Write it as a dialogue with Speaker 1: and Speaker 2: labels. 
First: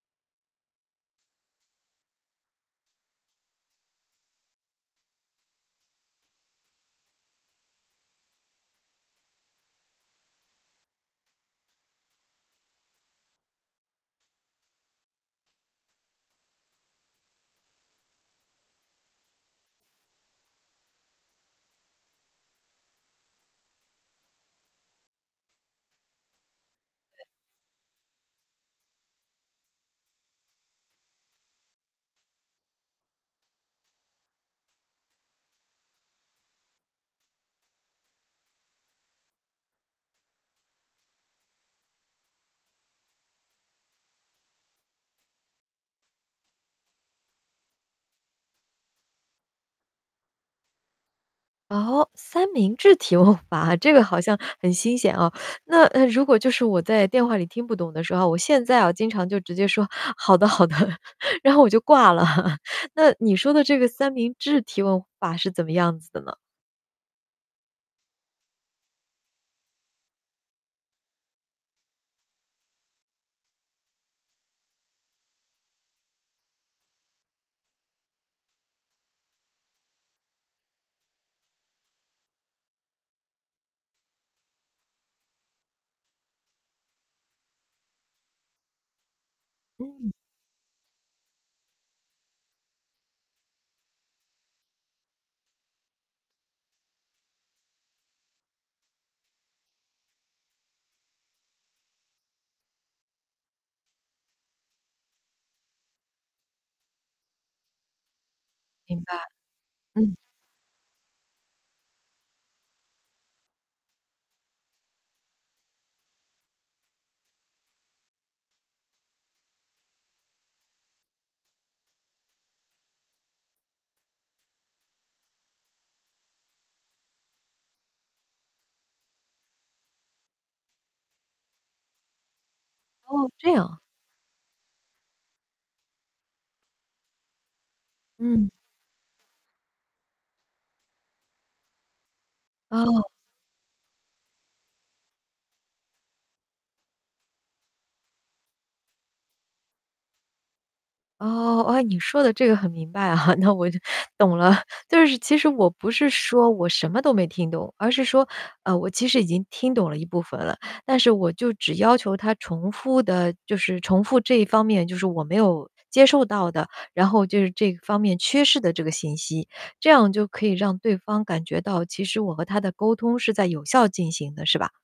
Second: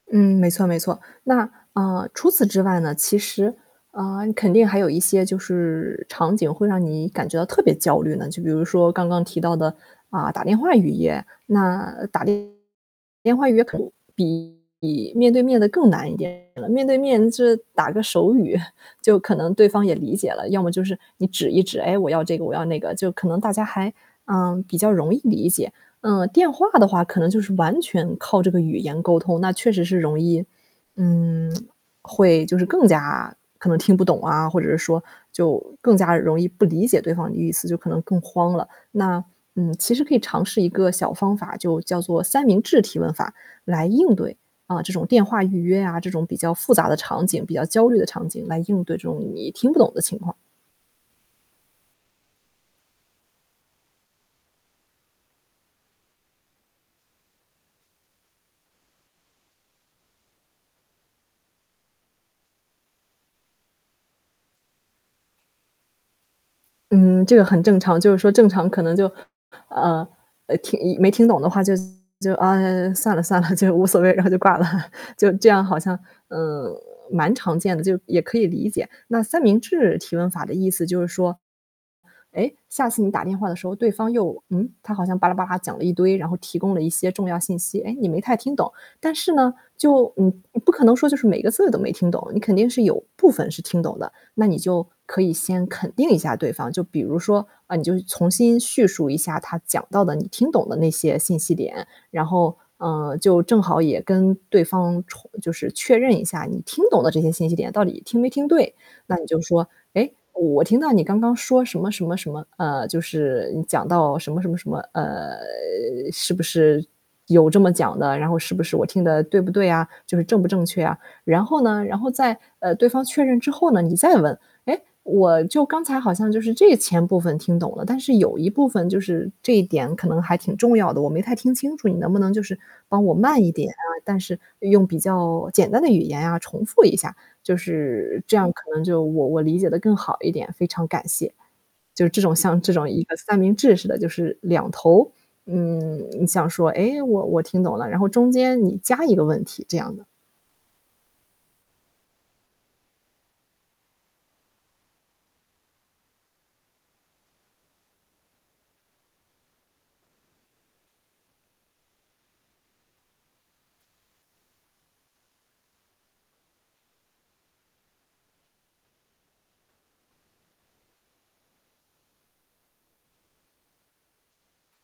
Speaker 1: 嗯，没错没错。那，嗯，除此之外呢，其实，嗯，肯定还有一些就是场景会让你感觉到特别焦虑呢。就比如说刚刚提到的，嗯，打电话语言，那打电电话语言可能比比面对面的更难一点了。面对面就是打个手语，就可能对方也理解了。要么就是你指一指“哎，我要这个，我要那个”，就可能大家还，嗯，比较容易理解。嗯，电话的话可能就是完全靠这个语言沟通，那确实是容易，嗯，会就是更加可能听不懂啊，或者是说，就更加容易不理解对方的意思，就可能更慌了。那，嗯，其实可以尝试一个小方法，就叫做三明治提问法来应对，嗯，这种电话预约啊，这种比较复杂的场景，比较焦虑的场景来应对这种你听不懂的情况。
Speaker 2: 哦，三明治提问法，这个好像很新鲜啊。那，呃，如果就是我在电话里听不懂的时候，我现在啊，经常就直接说：“好的好的”，然后我就挂了。那你说的这个三明治提问法是怎么样子的呢？
Speaker 1: 嗯，这个很正常。就是说正常可能就，嗯，听一没听懂的话就就“啊，算了算了，就无所谓”，然后就挂了。就这样好像，嗯，蛮常见的，就也可以理解。那三明治提问法的意思就是说，哎，下次你打电话的时候对方又嗯，他好像吧啦吧啦讲了一堆，然后提供了一些重要信息，哎，你没太听懂。但是呢，
Speaker 2: 嗯。
Speaker 1: 就嗯，你不可能说就是每个字都没听懂，你肯定是有部分是听懂的。那你就可以先肯定一下对方，就比如说，嗯，你就重新叙述一下他讲到的你听懂的那些信息点，然后，嗯，就正好也跟对方重就是确认一下你听懂的这些信息点到底听没听对。
Speaker 2: 明白，
Speaker 1: 那你就说：“诶，
Speaker 2: 嗯。
Speaker 1: 我听到你刚刚说什么什么什么。嗯，就是，你讲到什么什么什么，呃，是不是有这么讲的，然后是不是我听的对不对啊？”就是正不正确啊。然后呢，然后在，呃，对方确认之后呢，你再问，“诶，我就刚才好像就是这前部分听懂了，但是有一部分就是这一点可能还挺重要的，我没太听清楚，你能不能就是帮我
Speaker 2: 哦。
Speaker 1: 慢
Speaker 2: 这
Speaker 1: 一点
Speaker 2: 样。
Speaker 1: 啊，但是用比较简单的语言啊，重复一下，就是这
Speaker 2: 嗯。
Speaker 1: 样可能就我我理解的更好一点，非常感谢。”就是这种像这种
Speaker 2: 哦。
Speaker 1: 一个三明治式的，就是两头，嗯，你想说，诶，我我听懂了，然后中间你加一个问题这样的。
Speaker 2: 哦。哦，诶，你说的这个很明白，那我就，懂了。就是其实我不是说我什么都没听懂，而是说，呃，我其实已经听懂了一部分了，但是我就只要求他重复的就是重复这一方面就是我没有接受到的，然后就是这方面缺失的这个信息。这样就可以让对方感觉到，其实我和他的沟通是在有效进行的，是吧？